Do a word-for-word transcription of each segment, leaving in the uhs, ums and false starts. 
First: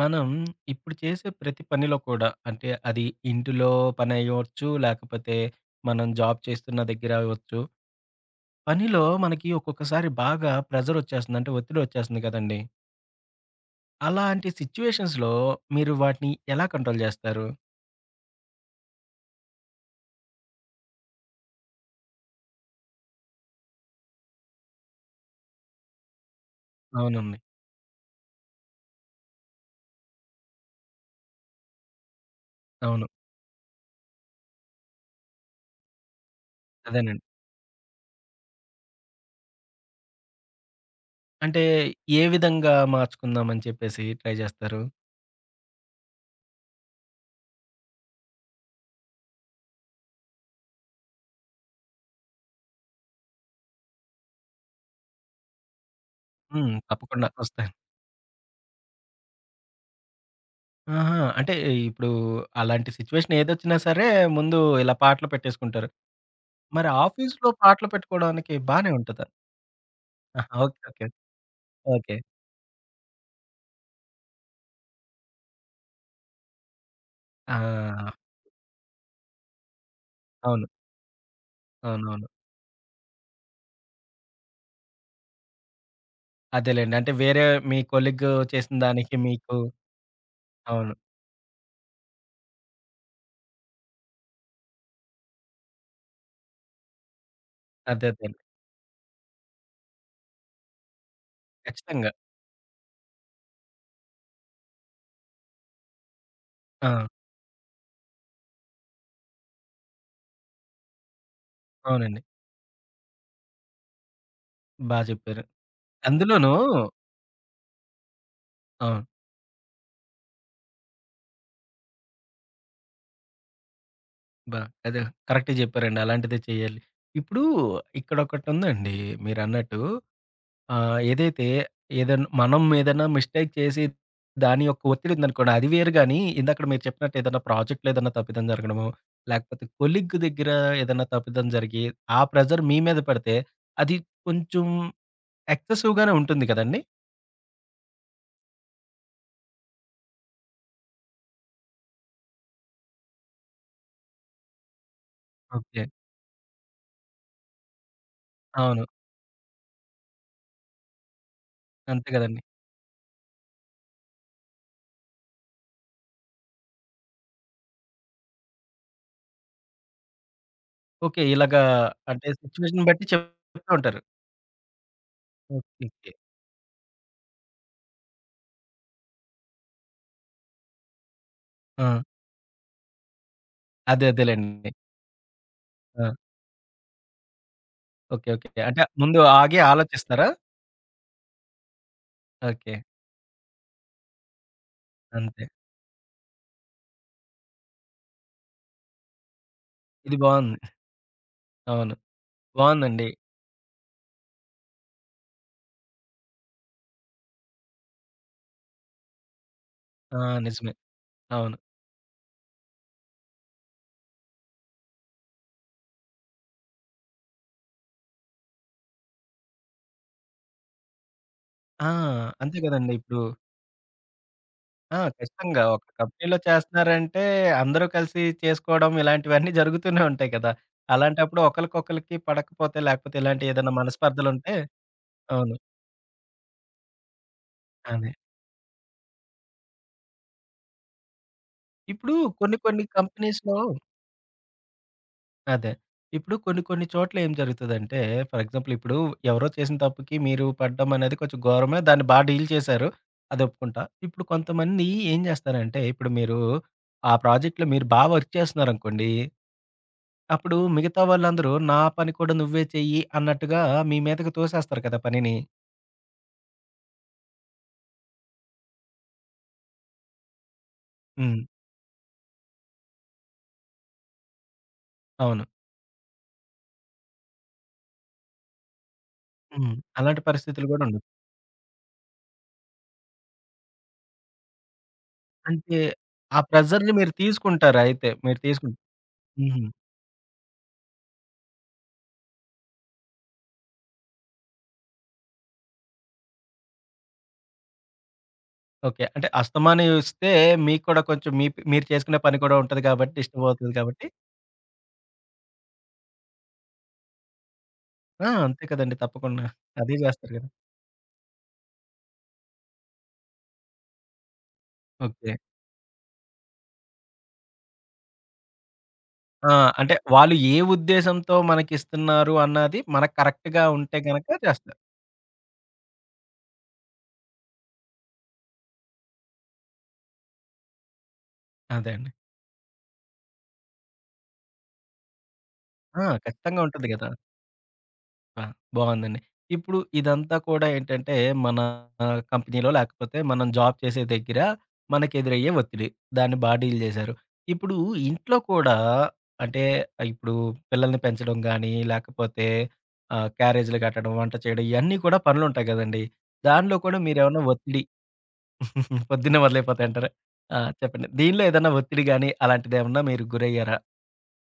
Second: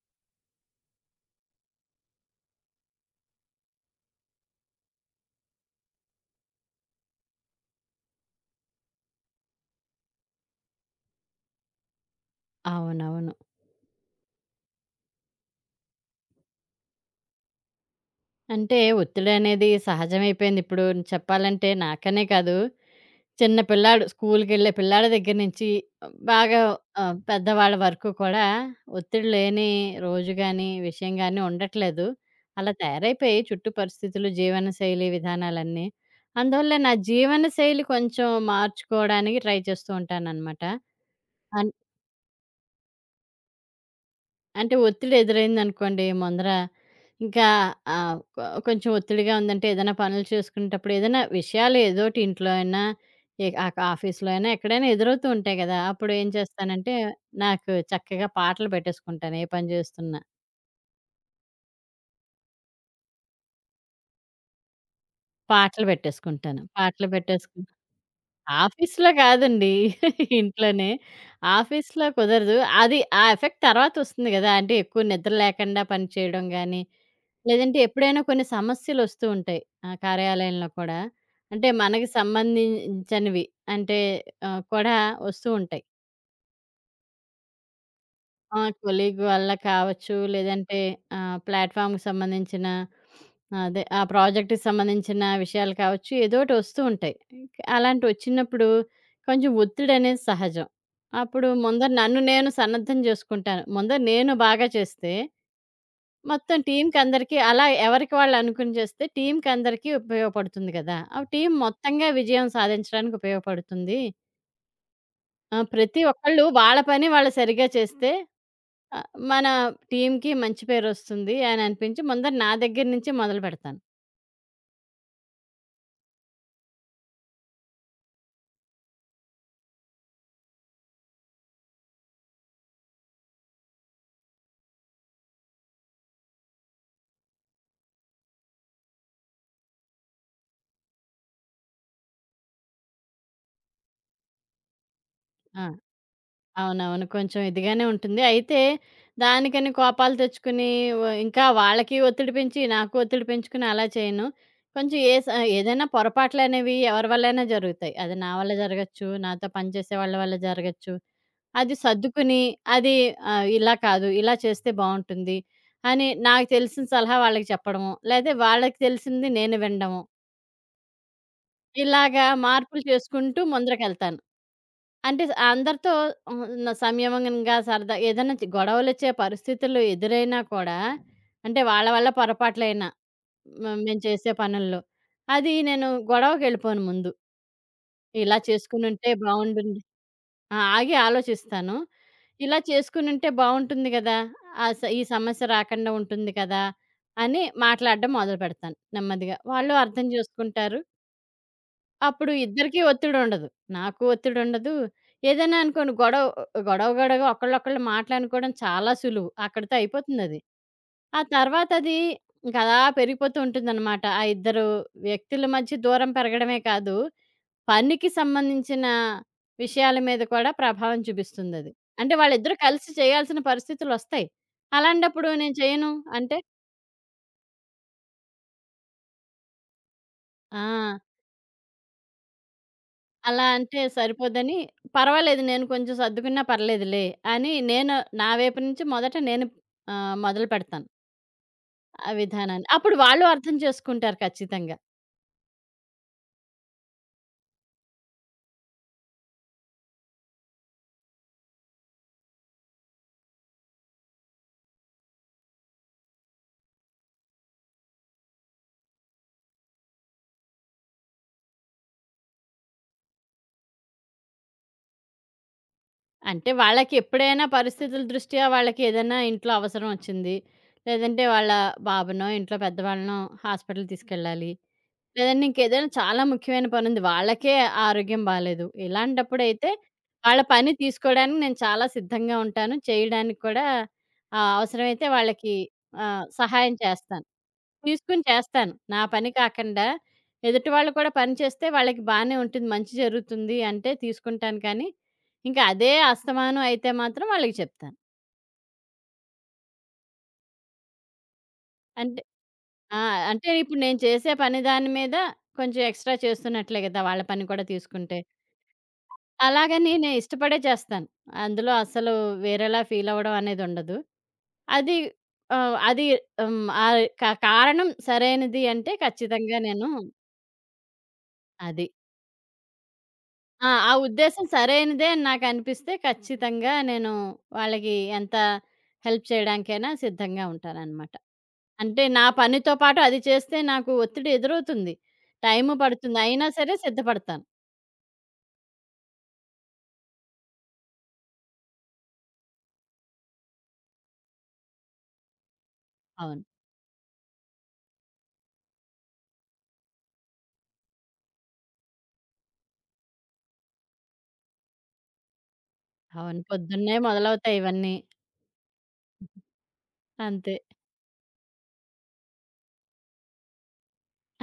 మనం ఇప్పుడు చేసే ప్రతి పనిలో కూడా అంటే అది ఇంటిలో పని అయ్యవచ్చు, లేకపోతే మనం జాబ్ చేస్తున్న దగ్గర అవ్వచ్చు. పనిలో మనకి ఒక్కొక్కసారి బాగా ప్రెషర్ వచ్చేస్తుంది. అంటే ఒత్తిడి వచ్చేస్తుంది కదండీ! అవునవును. అలాంటి సిట్యుయేషన్స్‌లో మీరు వాటిని ఎలా కంట్రోల్ చేస్తారు? అంటే ఒత్తిడనేది సహజమైపోయింది. ఇప్పుడు చెప్పాలంటే నాకనే కాదు, చిన్న పిల్లాడు స్కూలుకెళ్ళే పిల్లాడి దగ్గర నుంచి బాగా ఆహ్, అవునండి. పెద్దవాళ్ళ వరకు కూడా ఒత్తిడి లేని రోజు గాని, విషయం గాని ఉండట్లేదు. అలా అవును. తయారైపోయాయి చుట్టూ పరిస్థితులు, జీవనశైలి విధానాలన్నీ. అందువల్ల నా అదేనండి. జీవనశైలి కొంచెం మార్చుకోవడానికి ట్రై చేస్తూ ఉంటాననమాట. అంటే ఏ విధంగా మార్చుకుందాం అని చెప్పేసి ట్రై అంటే చేస్తారు? ఒత్తిడి ఎదురైందనుకోండి ముందర, ఇంకా ఆహ్, కొ కొంచెం ఒత్తిడిగా ఉందంటే ఏదైనా పనులు చేసుకునేటప్పుడు ఏదైనా విషయాలు ఏదోటి ఇంట్లో అయినా, ఎ ఆక్ ఆఫీస్‌లో అయినా ఎక్కడైనా ఎదురవుతూ ఉంటాయి గదా! అప్పుడు ఏం హ్మ్. చేస్తానంటే, తప్పకుండా వస్తాయి. నాకు చక్కగా పాటలు పెట్టేసుకుంటాను ఏ పని జేస్తున్నా. ఆహా! అంటే ఇప్పుడు అలాంటి సిట్యుయేషన్ ఏదొచ్చినా సరే ముందు ఇలా పాటలు పాటలు పెట్టేసుకుంటారు. పెట్టేసుకుంటాను. మరి పాటలు ఆఫీస్‌లో పెట్టేసుకుని పాటలు పెట్టుకోవడానికి బానే ఆఫీస్‌లో ఉంటదా? కాదండి. ఆహా! ఇంట్లోనే. ఓకే. ఓకే. ఆఫీస్‌లో ఓకే. కుదరదు. అది ఆ ఎఫెక్ట్ తర్వాతొస్తుంది గదా! అంటే ఎక్కువ నిద్ర లేకుండా పని చేయడం గాని లేదంటే ఎప్పుడైనా ఆ! కొన్ని సమస్యలొస్తూ ఉంటాయి ఆ అవును. కార్యాలయంలో కూడా. అంటే మనకి అవునవును. సంబంధించనివి అంటే ఆహ్, కూడా వస్తూ ఉంటాయి. అదేలెండి. అంటే వేరే మీ కొలీగ్ ఆ! చేసిన దానికి కొలీగ్ వల్ల మీకు కావచ్చు, లేదంటే అవును. ఆహ్, ప్లాట్‌ఫామ్‌కి సంబంధించిన అదే ఆ ప్రాజెక్ట్‌కి సంబంధించిన విషయాలు కావచ్చు, ఏదోటి వస్తూ ఉంటాయి. అదే అదేలే. అలాంటివొచ్చినప్పుడు కొంచెం ఒత్తిడనేది సహజం. అప్పుడు ముందర ఖచ్చితంగా. నన్ను నేను సన్నద్ధం జేసుకుంటాను. ముందర నేను బాగా చేస్తే మొత్తం ఆ! టీమ్‌కందరికీ అలా ఎవరికి వాళ్ళు అనుకుని చేస్తే టీమ్‌కందరికీ ఉపయోగపడుతుంది గదా! ఆ టీమ్ మొత్తంగా అవునండి. విజయం సాధించడానికి ఉపయోగపడుతుంది. బా చెప్పారు. ఆహ్, ప్రతి ఒక్కళ్ళు అందులోనూ వాళ్ళ పని వాళ్ళు సరిగ్గా చేస్తే అవును. ఆహ్, మన టీమ్‌కి మంచి పేరొస్తుంది అని అనిపించి ముందర నా దగ్గర నుంచి మొదలుపెడతాను. బా అదే కరెక్టే చెప్పారండి. అలాంటిదే చేయాలి. ఇప్పుడు ఇక్కడొకటుందండి మీరన్నట్టు ఆ! ఏదైతే ఏదన్నా మనం ఏదైనా మిస్టేక్ చేసి దాని యొక్క ఒత్తిడి ఉందనుకోండి. అది వేరు గానీ, ఇందాకడ మీరు చెప్పినట్టు ఏదైనా ప్రాజెక్ట్‌లో ఏదైనా తప్పిదం జరగడమో, లేకపోతే కొలీగ్ దగ్గర ఏదైనా తప్పిదం జరిగి, ఆ ప్రెషర్ మీ మీద పడితే, అది కొంచెం ఆ! ఎక్సెసివ్‌గానే ఉంటుంది కదండీ! అవునవును. కొంచెం ఇదిగానే ఉంటుంది. అయితే దానికని కోపాలు తెచ్చుకుని వ ఇంకా వాళ్ళకి ఒత్తిడి పెంచి, నాకు ఒత్తిడి పెంచుకుని అలా చేయను. కొంచెం ఏ స ఓకే. ఏదైనా పొరపాట్లనేవి ఎవరి వల్లైనా జరుగుతాయి. అది నా వల్ల అవును. జరగచ్చు, నాతో పనిచేసే వాళ్ళ వల్ల జరగచ్చు. అది అంతే కదండీ! సర్దుకుని అది ఆహ్, ఇలా కాదు, ఇలా చేస్తే బావుంటుంది అని నాకు తెలిసిన సలహా వాళ్ళకి చెప్పడము. లేతే వాళ్ళకి తెలిసింది నేను వినడము. ఓకే. ఇలాగా ఇలాగా అంటే మార్పులు సిట్యుయేషన్ బట్టి చేసుకుంటూ చెప్తూ ఉంటారు. ముందరకెళ్తాను. అంటే స్ ఓకే. అందరితో ఓకే. హ్మ్, న సంయమనంగా సరదా ఏదైనా చి గొడవలొచ్చే పరిస్థితులు ఎదురైనా కూడా, అంటే వాళ్ళ ఆ! వల్ల పొరపాట్లైనా హ్మ్, మేము అదే చేసే అదేలెండి. పనుల్లో, అది నేను ఆ! గొడవకెళ్ళిపోను ముందు. ఓకే. ఇలా ఓకే. అంటే చేసుకునుంటే ముందు ఆగి బావుండుండే ఆలోచిస్తారా? ఆ! ఆగి ఆలోచిస్తాను. ఇలా ఓకే. చేసుకునుంటే బావుంటుంది గదా! ఆ స ఈ అంతే. సమస్య రాకుండా ఉంటుంది కదా! అని మాట్లాడడం మొదలుపెడతాను నెమ్మదిగా. వాళ్ళు అర్థం ఇది బావుంది. చేసుకుంటారు. అవును. అప్పుడు ఇద్దరికీ బావుందండి. ఒత్తిడుండదు. నాకు ఒత్తిడుండదు. ఏదైనా అనుకోండి గొడవ గొడవ గొడవగా ఒకళ్ళొకళ్ళు మాటలనుకోవడం చాలా సులువు. అక్కడితో ఆ! అయిపోతుందది. నిజమే. ఆ అవును. తర్వాతది ఇంక అలా పెరిగిపోతూ ఉంటుందనమాట. ఆ ఇద్దరు వ్యక్తుల మధ్య దూరం పెరగడమే కాదు, పనికి సంబంధించిన విషయాల మీద కూడా ప్రభావం చూపిస్తుందది. ఆ! అంటే వాళ్ళిద్దరూ అంతే కలిసి గదండీ! ఇప్పుడు చేయాల్సిన పరిస్థితులొస్తాయి. ఆ! అలాంటప్పుడు నేను ఖచ్చితంగా ఒక చేయను అంటే కంపెనీలో చేస్తున్నారంటే, అందరూ కలిసి చేసుకోవడం ఇలాంటివన్నీ జరుగుతూనే ఉంటాయి కదా! ఆ! అలాంటప్పుడు ఒకళ్ళకొకళ్ళకి పడకపోతే, లేకపోతే ఇలాంటి అలా ఏదైనా అంటే మనస్పర్ధలుంటే సరిపోదని, పర్వాలేదు అవును. నేను కొంచెం సర్దుకున్నా పర్లేదులే అని నేను అదే. నా వైపు నుంచి మొదట నేను ఆహ్, మొదలుపెడతాను ఆ ఇప్పుడు కొన్ని విధానాన్ని. కొన్ని అప్పుడు వాళ్ళు కంపెనీస్‌లో అర్థం చేసుకుంటారు ఖచ్చితంగా. అదే. ఇప్పుడు కొన్ని కొన్ని చోట్ల ఏం జరుగుతదంటే, ఫర్ ఎగ్జాంపుల్ ఇప్పుడు ఎవరో చేసిన తప్పుకి మీరు పడ్డం అనేది కొంచెం ఘోరమే. దాన్ని బా డీల్ చేశారు. అది ఒప్పుకుంటా. ఇప్పుడు కొంతమంది ఏం చేస్తారంటే, ఇప్పుడు మీరు ఆ ప్రాజెక్ట్‌లో మీరు బా వర్క్ చేస్తున్నారనుకోండి. అప్పుడు మిగతా వాళ్ళందరూ నా పని కూడా నువ్వే చెయ్యి అన్నట్టుగా మీ మీదకి తోసేస్తారు కదా పనిని. అంటే వాళ్ళకి ఎప్పుడైనా పరిస్థితుల దృష్ట్యా వాళ్ళకి ఏదైనా ఇంట్లో అవసరం వచ్చింది. లేదంటే హ్మ్. వాళ్ళ బాబునో, ఇంట్లో పెద్దవాళ్ళనో హాస్పిటల్‌కి తీసుకెళ్ళాలి. లేదంటే అవును. ఇంకేదైనా చాలా ముఖ్యమైన పనుంది. వాళ్ళకే ఆరోగ్యం బాలేదు. ఇలాంటప్పుడైతే హ్మ్. అలాంటి వాళ్ళ పరిస్థితులు పని గూడా ఉండవు. తీసుకోడానికి నేను చాలా సిద్ధంగా ఉంటాను. చేయడానికి కూడా ఆహ్, అవసరమైతే వాళ్ళకి అంటే ఆహ్, ఆ సహాయం ప్రెషర్‌ని మీరు చేస్తాను. తీసుకుంటారు అయితే. తీసుకొని మీరు తీసుకుం చేస్తాను. నా పని హుహు. కాకుండా ఎదుటి వాళ్ళు కూడా పని చేస్తే వాళ్ళకి బానే ఉంటుంది. మంచి జరుగుతుంది అంటే తీసుకుంటాను కానీ, ఇంకా అదే అస్తమానం అయితే మాత్రం వాళ్ళకి చెప్తాను. ఓకే. అంటే అస్తమానమిస్తే మీకు కూడా కొంచెం మీ ప్ మీరు చేసుకునే అంటే పని కూడా ఉంటది ఆ! కాబట్టి డిస్టర్బ్ అంటే అవుతది ఇప్పుడు నేను కాబట్టి చేసే పని దాని మీద కొంచెం ఎక్స్‌ట్రా చేస్తున్నట్లే కదా! వాళ్ళ పని కూడా తీసుకుంటే. ఆ! అంతే కదండీ తప్పకుండా. అలాగని అదే నేను జేస్తారు గదా! ఇష్టపడే చేస్తాను. అందులో అసలు వేరేలా ఫీల్ అవ్వడం అనేదుండదు. అది ఓకే. ఆహ్, అది హ్మ్. ఆహ్, క కారణం సరైనది అంటే ఆ! ఖచ్చితంగా నేను అంటే వాళ్ళు ఏ ఉద్దేశంతో అది. మనకిస్తున్నారు అన్నది మనకు కరెక్ట్‌గా ఆ! ఆ ఉంటే గనక ఉద్దేశ్యం చేస్తారు. సరైనదే అని నాకనిపిస్తే ఖచ్చితంగా నేను వాళ్ళకి ఎంత హెల్ప్ చేయడానికైనా సిద్ధంగా ఉంటాననమాట. అదే అంటే అండి. నా పనితో పాటు అది చేస్తే నాకు ఒత్తిడి ఎదురవుతుంది. టైము ఆ! పడుతుంది. అయినా ఖచ్చితంగా సరే ఉంటది గదా! సిద్ధపడతాను. ఆ! బావుందండి. ఇప్పుడు ఇదంతా కూడా ఏంటంటే, మన ఆ, కంపెనీలో లేకపోతే మనం జాబ్ చేసే దగ్గర మనకెదురయ్యే ఒత్తిడి. దాన్ని అవును. బా డీల్ చేశారు. ఇప్పుడు ఇంట్లో కూడా అంటే ఇప్పుడు పిల్లల్ని పెంచడం గానీ, లేకపోతే ఆహ్, క్యారేజీలు కట్టడం, వంట చేయడం ఇయన్నీ కూడా పనులుంటాయి గదండీ. అవును. దానిలో పొద్దున్నే కూడా మీరేమన్నా మొదలవుతాయి ఒత్తిడి ఇవన్నీ. పొద్దున్నే మొదలైపోతాయంటారా? అంతే. ఆ! చెప్పండి. దీనిలో ఏదన్నా ఒత్తిడి గాని అలాంటిదేమన్నా మీరు గురయ్యారా?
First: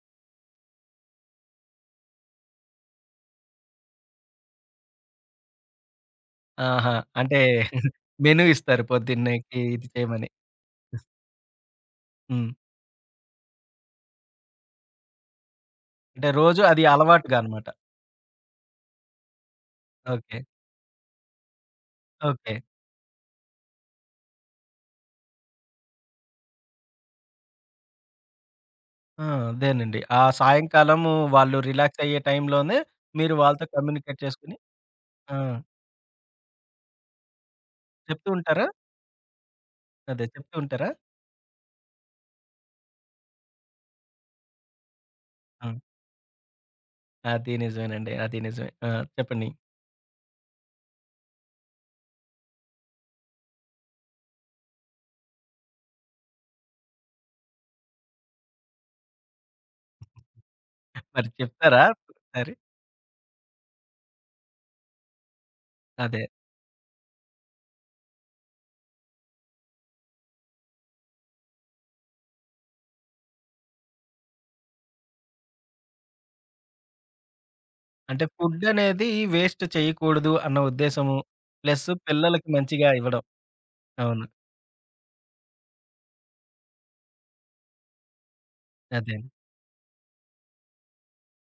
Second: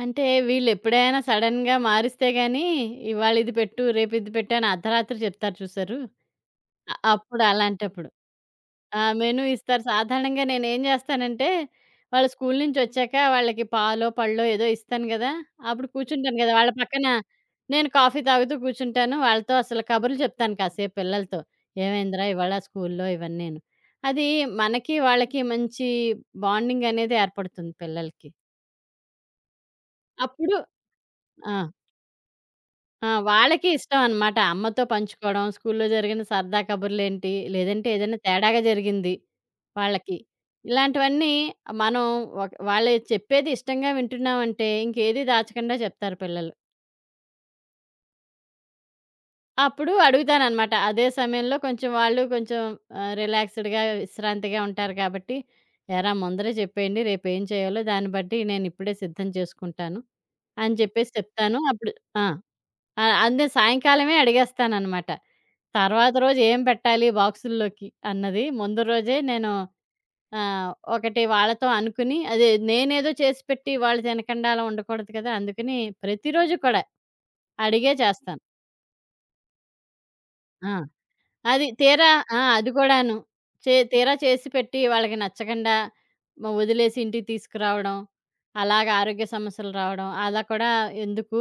అంటే వీళ్ళెప్పుడైనా సడెన్‌గా మారిస్తే గాని, ఇవాళ ఇది పెట్టు, రేపు ఇది పెట్టు అని అర్ధరాత్రి చెప్తారు చూసారు. ఆహా! అ అంటే అప్పుడు అలాంటప్పుడు. మెను ఇస్తారు ఆ! మెనూ పొద్దున్నకి ఇస్తారు. ఇది చేయమని. సాధారణంగా నేనేం చేస్తానంటే, వాళ్ళు హ్మ్. స్కూలు నుంచొచ్చాక వాళ్ళకి పాలో, పళ్ళో ఏదో ఇస్తాను గదా! అప్పుడు అంటే కూర్చుంటాను గదా! రోజు వాళ్ళ అది పక్కన అలవాటుగా అనమాట. నేను కాఫీ తాగుతూ కూర్చుంటాను. వాళ్ళతో అసలు కబుర్లు ఓకే. చెప్తాను కాసేపు పిల్లలతో. ఏమైందిరా ఇవాళ ఓకే. స్కూల్లో ఇవన్నీను. అది మనకి వాళ్ళకి మంచి బాండింగ్ అనేది ఏర్పడుతుంది పిల్లలకి. ఆ! అదేనండి. ఆ అప్పుడు సాయంకాలము ఆ! వాళ్ళు రిలాక్స్ అయ్యే టైంలోనే ఆ! మీరు వాళ్ళతో వాళ్ళకి ఇష్టం కమ్యూనికేట్ అనమాట. చేసుకొని అమ్మతో ఆ! పంచుకోవడం, స్కూల్లో జరిగిన సరదా కబుర్లేంటి, లేదంటే ఏదైనా చెప్తూ తేడాగా ఉంటారా? జరిగింది వాళ్ళకి. అదే చెప్తూ ఉంటారా? ఇలాంటివన్నీ మనం ఒక వాళ్ళు చెప్పేది ఇష్టంగా వింటున్నామంటే ఇంకేది ఆ! దాచకుండా చెప్తారు పిల్లలు. అది నిజమేనండి. అది నిజమే. ఆ! చెప్పండి. అప్పుడు అడుగుతాననమాట. అదే సమయంలో కొంచెం వాళ్ళు కొంచెం ఆహ్, రిలాక్స్‌డ్‌గా, విశ్రాంతిగా ఉంటారు కాబట్టి, "ఏరా ముందరే చెప్పేయండి రేపేం చేయాలో దాన్ని బట్టి నేనిప్పుడే సిద్ధం చేసుకుంటాను" అని చెప్పేసి మరి చెప్తాను. చెప్తారా అప్పుడు ఆ! ఒకసారి? ఆ! అందే సాయంకాలమే అడిగేస్తాననమాట. తర్వాత అదే. రోజు ఏం పెట్టాలి బాక్సుల్లోకి అన్నది ముందు రోజే నేను ఆహ్, ఒకటి వాళ్ళతో అనుకుని అదే నేనేదో చేసి పెట్టి వాళ్ళు తినకండా అలా ఉండకూడదు కదా! అందుకని ప్రతిరోజు కూడా అడిగే అంటే చేస్తాను. ఫుడ్ అనేది వేస్ట్ చేయకూడదు అన్న ఆ! ఉద్దేశము. అది ప్లస్ తీరా ఆ! పిల్లలకి అది మంచిగా కూడాను. ఇవ్వడం. చే తీరా అవును. చేసి పెట్టి వాళ్ళకి నచ్చకండా మ వదిలేసి ఇంటికి తీసుకురావడం. అలాగ అదే. ఆరోగ్య సమస్యలు రావడం. అలా కూడా ఎందుకు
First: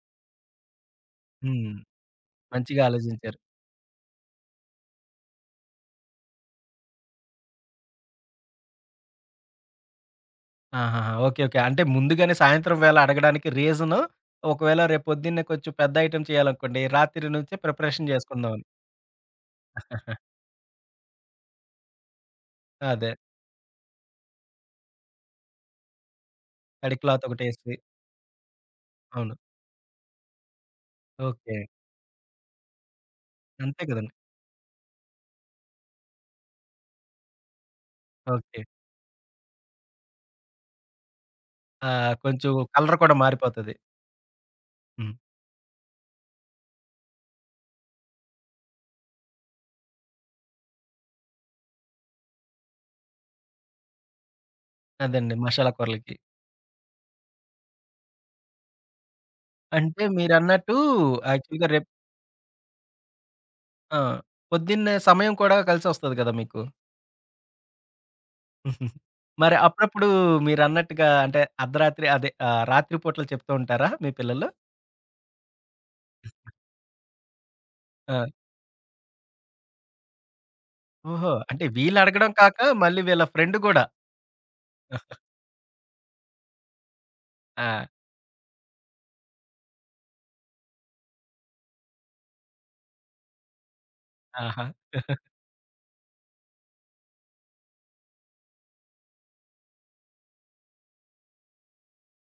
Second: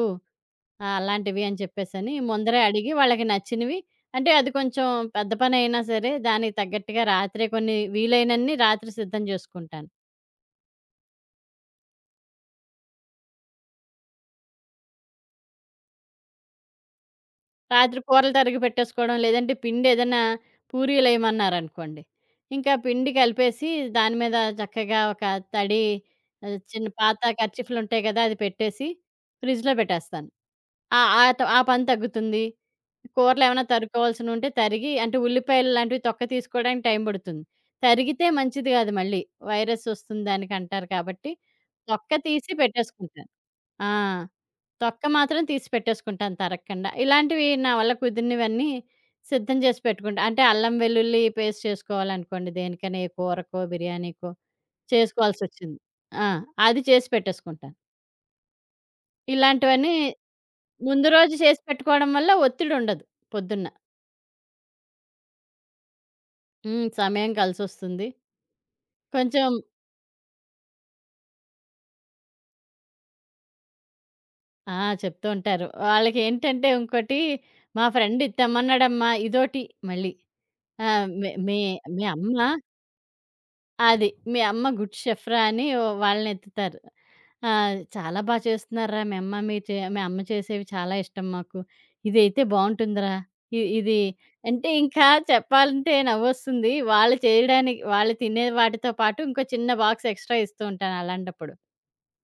ఆ! అలాంటివి అని హ్మ్. చెప్పేసని ముందరే మంచిగా అడిగి వాళ్ళకి ఆలోచించారు. నచ్చినవి అంటే అది కొంచెం పెద్ద పనైనా సరే దానికి తగ్గట్టుగా రాత్రే కొన్ని వీలైనన్ని రాత్రి సిద్ధం చేసుకుంటాను. ఆహాహా! ఓకే. ఓకే. అంటే ముందుగానే సాయంత్రం వేళ అడగడానికి రీజను, ఒకవేళ రేపొద్దున్నే కొంచెం పెద్ద ఐటెమ్ చేయాలనుకోండి, రాత్రి నుంచే రాత్రి ప్రిపరేషన్ కూరలు తరిగి జేసుకుందామని. పెట్టేసుకోవడం లేదంటే పిండేదైనా పూరీలేయమన్నారనుకోండి. ఇంకా అదే. పిండి కలిపేసి దాని మీద చక్కగా ఒక తడి ఆహ్, చిన్న తడి పాత క్లాత్ ఒకటేసి. కర్చీఫ్‌లుంటాయి కదా! అది పెట్టేసి అవును. ఫ్రిడ్జ్‌లో పెట్టేస్తాను. ఆ! ఆ! త ఓకే. ఆ పని తగ్గుతుంది. కూరలేమన్నా అంతే గదండీ. తరుక్కోవాల్సినుంటే తరిగి అంటే ఉల్లిపాయలు లాంటివి తొక్క తీసుకోవడానికి టైం పడుతుంది. తరిగితే ఓకే. మంచిది కాదు మళ్ళీ. వైరస్ వస్తుంది దానికంటారు కాబట్టి, ఆ! తొక్క కొంచెం తీసి కలర్ కూడా పెట్టేసుకుంటాను. మారిపోతది. ఆ! తొక్క హ్మ్. మాత్రం తీసి పెట్టేసుకుంటాను తరక్కండా. ఇలాంటివి నా వల్ల కుదిరినవన్నీ సిద్ధం చేసి పెట్టుకుంటా. అంటే అల్లం, వెల్లుల్లి పేస్ట్ చేసుకోవాలనుకోండి దేనికైనా ఏ కూరకో, బిర్యానీకో అదండి మసాలా చేసుకోవాల్సొచ్చింది. కూరలకి. ఆ! అది చేసి పెట్టేసుకుంటాను. ఇలాంటివన్నీ అంటే మీరన్నట్టు ముందు రోజు చేసి యాక్చువల్‌గా రేపు పెట్టుకోవడం వల్ల ఒత్తిడుండదు పొద్దున్న. ఆ! పొద్దున్నే సమయం కూడా కలిసొస్తది గదా మీకు. హ్మ్. సమయం కలిసొస్తుంది. కొంచెం మరి అప్పుడప్పుడు మీరన్నట్టుగా అంటే అర్ధరాత్రి అదే ఆహ్, రాత్రి పూటలు చెప్తూ ఉంటారా మీ పిల్లలు? ఆ! చెప్తూ ఉంటారు. వాళ్ళకేంటంటే ఇంకోటి మా ఫ్రెండ్ ఆ! ఇది తెమ్మన్నాడమ్మా ఇదోటి మళ్ళీ. ఆహ్, మీ ఓహో! మీ అంటే మీ వీళ్ళడగడం అమ్మ కాక, మళ్ళీ వీళ్ళ ఫ్రెండ్ గూడా. అది. మీ అమ్మ గుడ్ షెఫ్‌రా అని వాళ్ళనెత్తుతారు. ఆ! ఆ! చాలా బా చేస్తున్నారురా మీ అమ్మ. మీ చే మీ అమ్మ చేసేవి చాలా ఇష్టం మాకు. ఇదైతే బావుంటుందిరా. ఇ ఇది ఆహా! అంటే ఇంకా చెప్పాలంటే నవ్వొస్తుంది. వాళ్ళు చేయడానికి వాళ్ళు తినే వాటితో పాటు ఇంకో చిన్న బాక్స్ ఎక్స్‌ట్రా ఇస్తూ ఉంటాను అలాంటప్పుడు.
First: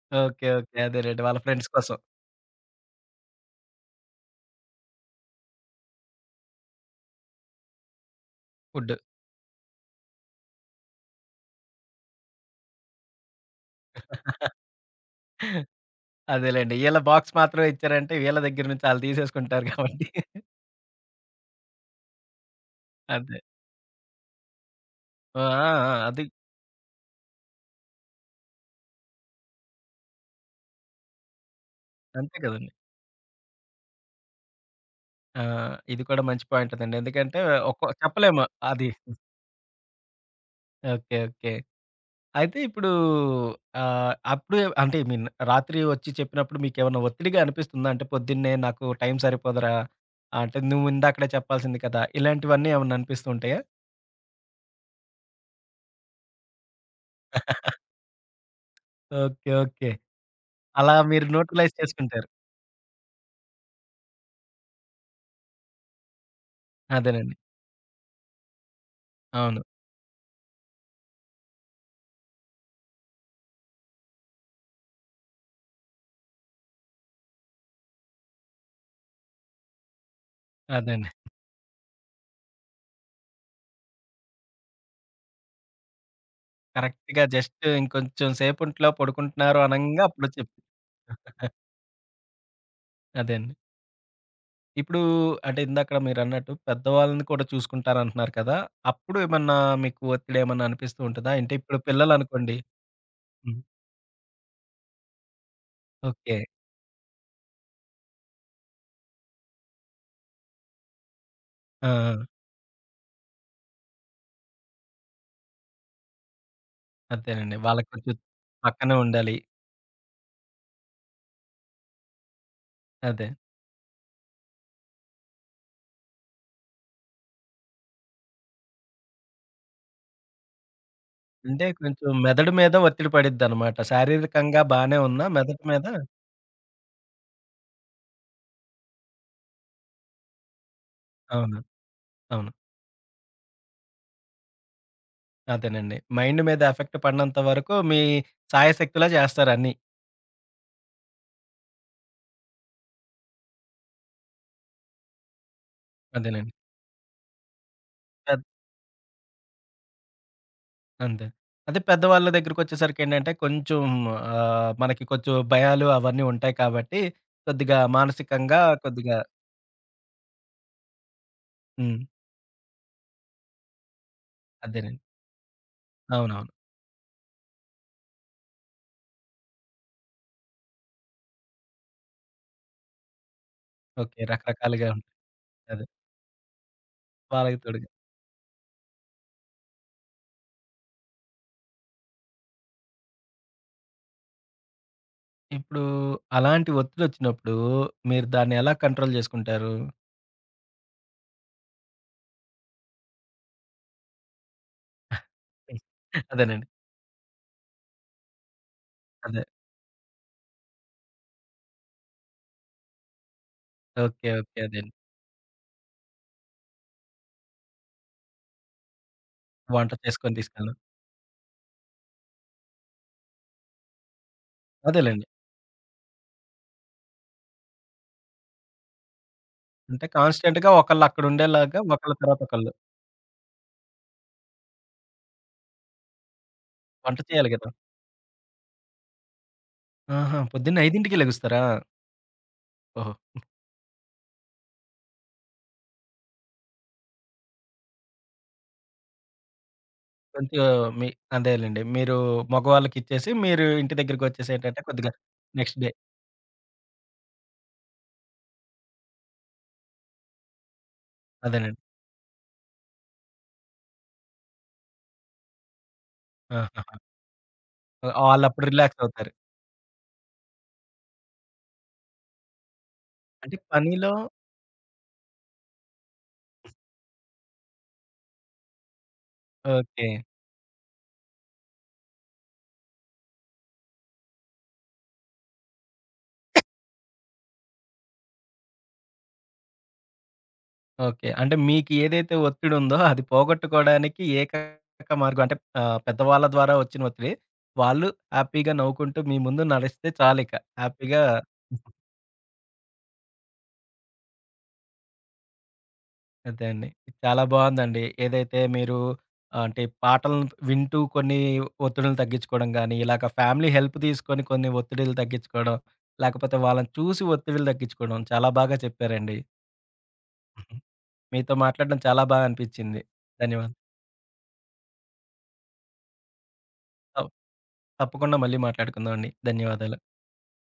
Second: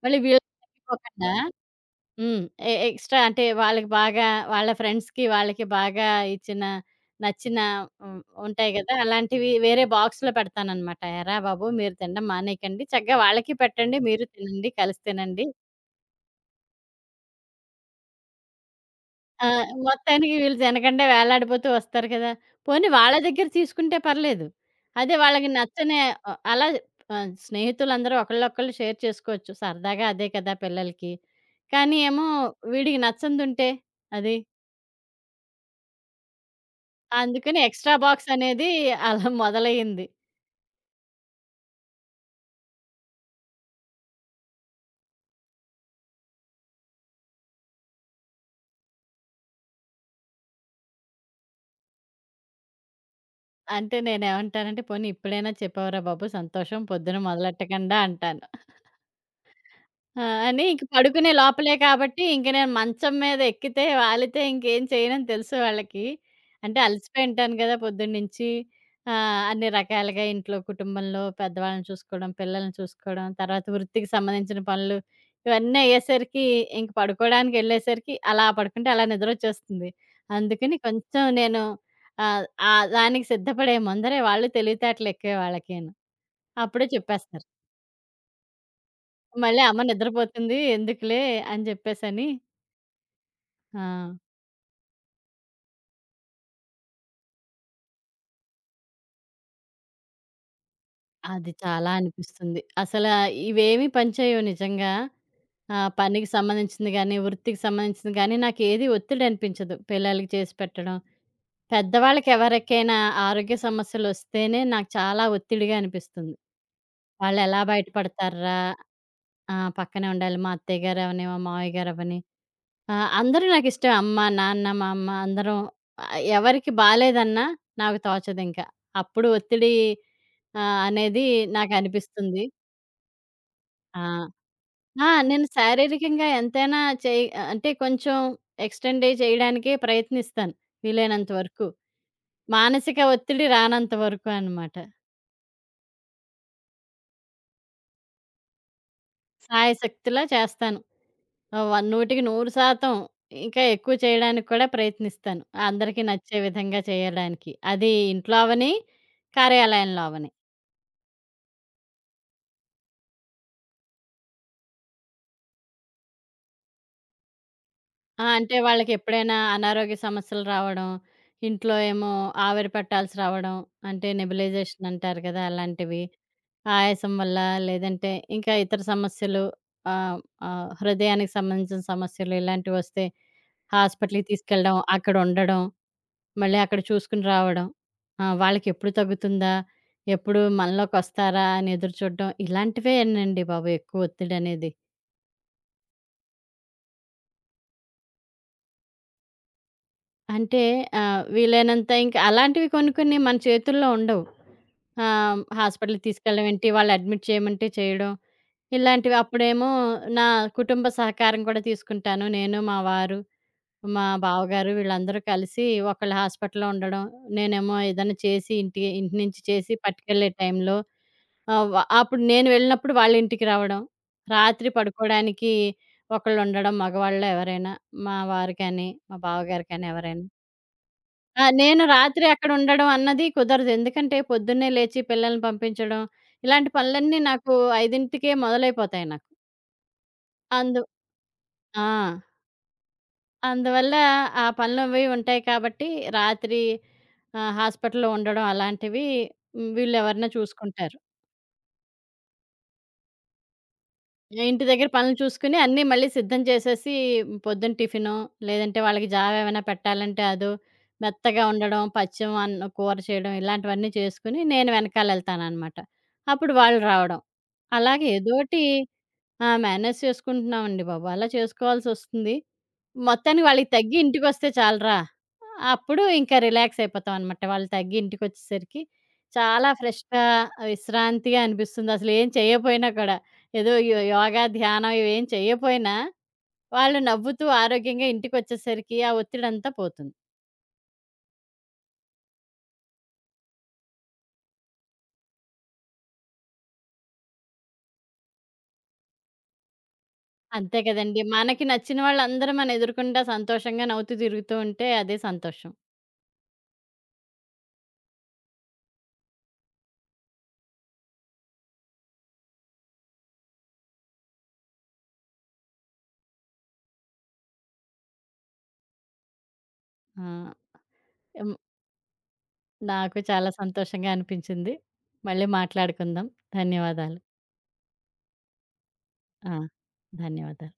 మళ్ళీ ఓకే. వీళ్ళకి ఓకే. అదేలెండి. తగ్గిపోకుండా వాళ్ళ ఫ్రెండ్స్ కోసం హ్మ్. ఎ ఎక్స్‌ట్రా అంటే వాళ్ళకి బాగా వాళ్ళ ఫ్రెండ్స్‌కి వాళ్ళకి బాగా ఇచ్చిన, నచ్చిన హ్మ్. ఉంటాయి ఫుడ్. గదా! అలాంటివి వేరే బాక్స్‌లో పెడతాననమాట. "ఏరా బాబు మీరు తినడం మానేయకండి. చక్కగా వాళ్ళకి పెట్టండి. మీరు తినండి. కలిసి తినండి." అదేలెండి. ఈళ్ళ బాక్స్ మాత్రమే ఇచ్చారంటే, వీళ్ళ దగ్గర నుంచి ఆళ్ళు ఆ! తీసేసుకుంటారు కాబట్టి. మొత్తానికి వీళ్ళు తినకుండా వేలాడిపోతూ వస్తారు కదా! పోనీ వాళ్ళ అదే. దగ్గర తీసుకుంటే పర్లేదు. అదే ఆ! వాళ్ళకి ఆ! ఆ! నచ్చని అది. ఆహ్, అలా ఆహ్, స్నేహితులందరూ ఒకళ్ళొకళ్ళు షేర్ చేసుకోవచ్చు. సరదాగా అదే కదా పిల్లలకి. కానీ ఏమో అంతే కదండీ. వీడికి నచ్చనిదుంటే అది. ఆ! ఇది కూడా మంచి పాయింటేనండి. ఎందుకంటే, అందుకని ఒక్కో ఎక్స్‌ట్రా బాక్స్ చెప్పలేము. అనేది అది. అలా మొదలయింది. ఓకే. ఓకే. అయితే ఇప్పుడు ఆహ్, అప్పుడు ఏ- అంటే ఐ మీన్ రాత్రి వచ్చి చెప్పినప్పుడు మీకేమన్నా ఒత్తిడిగా అనిపిస్తుందా? అంటే పొద్దున్నే నాకు టైం సరిపోదురా! అంటే నువ్వు ఇందాకడే చెప్పాల్సింది కదా! ఇలాంటివన్నీ ఏమన్నా అనిపిస్తూ ఉంటాయా? అంటే నేనేమంటానంటే, "పోనీ ఇప్పుడైనా చెప్పావురా బాబు సంతోషం పొద్దున మొదలెట్టకండా" అంటాను. ఓకే. ఓకే. ఆ! అని ఇంక అలా మీరు పడుకునే లోపలే న్యూట్రలైజ్ కాబట్టి, చేసుకుంటారు. ఇంక నేను మంచం మీద ఎక్కితే, వాలితే ఇంకేం చేయనని తెలుసు వాళ్ళకి. అంటే అలసిపోయి అదేనండి. ఉంటాను కదా! పొద్దున్నుంచి. ఆహ్, అవును. అన్ని రకాలుగా ఇంట్లో, కుటుంబంలో పెద్దవాళ్ళని చూసుకోవడం, పిల్లల్ని చూసుకోవడం, తర్వాత వృత్తికి సంబంధించిన పనులు, ఇవన్నీ అయ్యేసరికి ఇంక పడుకోవడానికెళ్ళేసరికి అలా పడుకుంటే అలా నిద్రొచ్చేస్తుంది. అందుకని అదేండి. కొంచెం నేను ఆహ్, ఆ దానికి సిద్ధపడే ముందరే వాళ్ళు తెలివితేటలు ఎక్కువే వాళ్ళకీను. అప్పుడే కరెక్ట్‌గా చెప్పేస్తారు. జస్ట్ ఇంకొంచెం సేపట్లో పడుకుంటున్నారు మళ్ళీ అమ్మ అనంగా అప్పుడొచ్చి నిద్రపోతుంది చెప్తు ఎందుకులే అని చెప్పేసని. అదేండి. ఆ! ఇప్పుడు అంటే ఇందాకడ మీరన్నట్టు పెద్దవాళ్ళని కూడా చూసుకుంటారంటున్నారు కదా! అప్పుడు ఏమన్నా మీకు ఒత్తిడి ఏమన్నా అనిపిస్తూ ఉంటదా? అంటే అది ఇప్పుడు చాలా పిల్లలనుకోండి అనిపిస్తుంది. అసల హ్మ్. ఇవేమి పనిచేయవు నిజంగా. ఆహ్, పనికి ఓకే. సంబంధించింది గానీ, వృత్తికి సంబంధించింది గానీ, నాకేది ఒత్తిడి అనిపించదు. పిల్లలకి చేసి పెట్టడం. ఆ! ఆ! పెద్దవాళ్ళకి ఎవరికైనా ఆరోగ్య సమస్యలొస్తేనే నాకు చాలా ఒత్తిడిగా అనిపిస్తుంది. అదేనండి. వాళ్ళెలా బయట వాళ్ళకి కొంచెం పడతార్రా? పక్కనే ఉండాలి. ఆ! పక్కనే ఉండాలి. మా అత్తయ్య గారవని, మా మావయ్య గారవని. ఆ! అదే. అందరూ నాకిష్టమే. అమ్మ, నాన్న, మా అమ్మ అందరం ఆహ్, ఎవరికి బాలేదన్నా నాకు తోచదింక. అప్పుడు ఒత్తిడి ఆహ్, అనేది అంటే కొంచెం నాకనిపిస్తుంది. మెదడు మీద ఒత్తిడి పడిద్దనమాట. ఆ! శారీరకంగా బానే ఆ! ఉన్నా నేను మెదడు మీద శారీరకంగా ఎంతైనా చేయి అంటే కొంచెం ఎక్స్‌టెండ్ చేయడానికే ప్రయత్నిస్తాను వీలైనంత అవును. వరకు. అవును. మానసిక ఒత్తిడి రానంత వరకు అనమాట. అదేనండి. మైండ్ మీద ఎఫెక్ట్ పడనంత వరకు మీ సాయశక్తులా చేస్తారు అన్నీ. సాయశక్తులా చేస్తాను. ఆహ్, వ వందకి వంద శాతం ఇంకా ఎక్కువ చేయడానికి కూడా ప్రయత్నిస్తాను. అందరికీ నచ్చే అదేనండి. విధంగా చేయడానికి. అది ఇంట్లో పెద్ అవని, కార్యాలయంలో అవని. అంతే. అదే పెద్దవాళ్ళ దగ్గరికొచ్చేసరికేంటంటే కొంచెం ఆహ్, మనకి కొంచెం భయాలు అవన్నీ ఉంటాయి కాబట్టి కొద్దిగా ఆ! అంటే మానసికంగా కొద్దిగా వాళ్ళకెప్పుడైనా అనారోగ్య సమస్యలు రావడం, ఇంట్లో హ్మ్. ఏమో ఆవిరి పట్టాల్సి రావడం, అంటే నెబులైజేషన్ అదేనండి. అంటారు కదా! అలాంటివి. అవునవును. ఆయాసం వల్ల లేదంటే ఇంకా ఇతర సమస్యలు ఆహ్, ఆహ్, హృదయానికి సంబంధించిన సమస్యలు ఇలాంటివొస్తే ఓకే. హాస్పిటల్‌కి తీసుకెళ్ళడం, రకరకాలుగా ఉంటాయి. అక్కడుండడం. అదే. మళ్ళీ అక్కడ చూసుకుని వాళ్ళకి రావడం. తోడుగా ఆ! వాళ్ళకెప్పుడు తగ్గుతుందా? ఎప్పుడు మనలోకొస్తారా అని ఎదురు చూడడం. ఇలాంటివేనండి బాబు ఎక్కువ ఒత్తిడనేది. ఇప్పుడు అలాంటి ఒత్తిడొచ్చినప్పుడు మీరు దాన్ని ఎలా కంట్రోల్ జేసుకుంటారు? అంటే ఆహ్, వీలైనంత ఇంక అలాంటివి కొన్ని కొన్ని మన చేతుల్లో ఉండవు. ఆహ్, హాస్పిటల్‌కి తీసుకెళ్ళడం అదేనండి. ఏంటి, వాళ్ళు అడ్మిట్ చేయమంటే చేయడం. ఇలాంటివి అదే. అప్పుడేమో నా కుటుంబ సహకారం కూడా తీసుకుంటాను. నేను, మా వారు, మా ఓకే. ఓకే. బావగారు అదేండి. వీళ్ళందరూ కలిసి ఒకళ్ళు హాస్పిటల్‌లో ఉండడం. నేనేమో ఏదైనా చేసి ఇంటి ఇంటి నుంచి చేసి వంట పట్టుకెళ్ళే చేసుకొని తీసుకెళ్ళడం. టైంలో ఆ! వ అప్పుడు నేను వెళ్ళినప్పుడు వాళ్ళ ఇంటికి రావడం. రాత్రి అదేలెండి. పడుకోడానికి ఒకళ్ళుండడం మగవాళ్ళో ఎవరైనా. మా వారు కానీ, మా బావగారు కానీ అంటే ఎవరైనా. కాన్స్టెంట్‌గా ఆ! ఒకళ్ళక్కడుండేలాగా నేను ఒకళ్ళ రాత్రి తర్వాత ఒకళ్ళు. అక్కడుండడం అన్నది కుదరదు. ఎందుకంటే పొద్దున్నే లేచి పిల్లల్ని పంపించడం, ఇలాంటి వంట పనులన్నీ చేయాలి నాకు గదా! ఐదుకే మొదలైపోతాయి నాకు. ఆహా! పొద్దున్న అందు ఐదుకి లెగుస్తారా? ఆ! ఓహో! అందువల్ల ఆ పనులవి ఉంటాయి కాబట్టి రాత్రి ఆహ్, హాస్పిటల్‌లో ఉండడం అలాంటివి హ్మ్. వీళ్ళెవరన్నా కొంచెం చూసుకుంటారు. మీ అదేలెండి. మీరు మగవాళ్ళకిచ్చేసి మీరు ఇంటి ఇంటి దగ్గరికొచ్చేసేంటంటే దగ్గర కొద్దిగా పనులు చూసుకొని నెక్స్ట్ అన్నీ డే మళ్ళీ సిద్ధం చేసేసి పొద్దున్న టిఫిను, లేదంటే వాళ్ళకి జావ ఏమైనా పెట్టాలంటే అదో, మెత్తగా అదేనండి. ఉండడం, పచ్చెం అన్నం కూర చేయడం ఇలాంటివన్నీ చేసుకొని నేను వెనకాల ఎళ్తాననమాట. అప్పుడు వాళ్ళు ఆహాహా! రావడం. అలాగే ఏదోటి ఆళ్ళప్పుడు రిలాక్సవుతారు. ఆ! మేనేజ్ చేసుకుంటున్నామండి బాబు. అలా చేసుకోవాల్సొస్తుంది. మొత్తానికి అంటే వాళ్ళకి తగ్గి పనిలో ఇంటికొస్తే చాలురా. అప్పుడు ఇంకా రిలాక్స్ అయిపోతామనమాట. వాళ్ళు తగ్గి ఇంటికొచ్చేసరికి చాలా ఓకే. ఫ్రెష్‌గా, విశ్రాంతిగా అనిపిస్తుంది. అసలేం చేయపోయినా కూడా. ఏదో యో యోగా, ధ్యానం ఇవేం చేయపోయినా వాళ్ళు నవ్వుతూ ఆరోగ్యంగా ఇంటికొచ్చేసరికి ఆ ఒత్తిడంతా పోతుంది. ఓకే. అంటే మీకు ఏదైతే ఒత్తిడుందో అది పోగొట్టుకోవడానికి ఏకైక మార్గం అంటే ఆహ్, పెద్దవాళ్ళ ద్వారా వచ్చిన ఒత్తిడి. వాళ్ళు హ్యాపీగా నవ్వుకుంటూ మీ ముందు నడిస్తే చాలిక. అంతే కదండీ. హ్యాపీగా మనకి నచ్చిన వాళ్ళందరూ మనం ఎదురుగుండా సంతోషంగా నవ్వుతూ తిరుగుతూ ఉంటే అదే సంతోషం. అదే అండి. ఇది చాలా బావుందండి. ఏదైతే మీరు ఆ, అంటే పాటలను వింటూ కొన్ని ఒత్తిడులను తగ్గించుకోవడం గాని, ఇలాగ ఫ్యామిలీ హెల్ప్ తీసుకొని కొన్ని ఒత్తిడిలు తగ్గించుకోవడం, లేకపోతే వాళ్ళని చూసి ఒత్తిడిలు తగ్గించుకోవడం చాలా బాగా చెప్పారండి. ఆ! ఎం మీతో మాట్లాడడం చాలా బాగా అనిపించింది. నాకు చాలా ధన్యవాదాలు. సంతోషంగా అనిపించింది. మళ్ళీ మాట్లాడుకుందాం. ధన్యవాదాలు. తప్ తప్పకుండా మళ్ళీ మాట్లాడుకుందాం అండి. ఆ! ధన్యవాదాలు. ధన్యవాదాలు.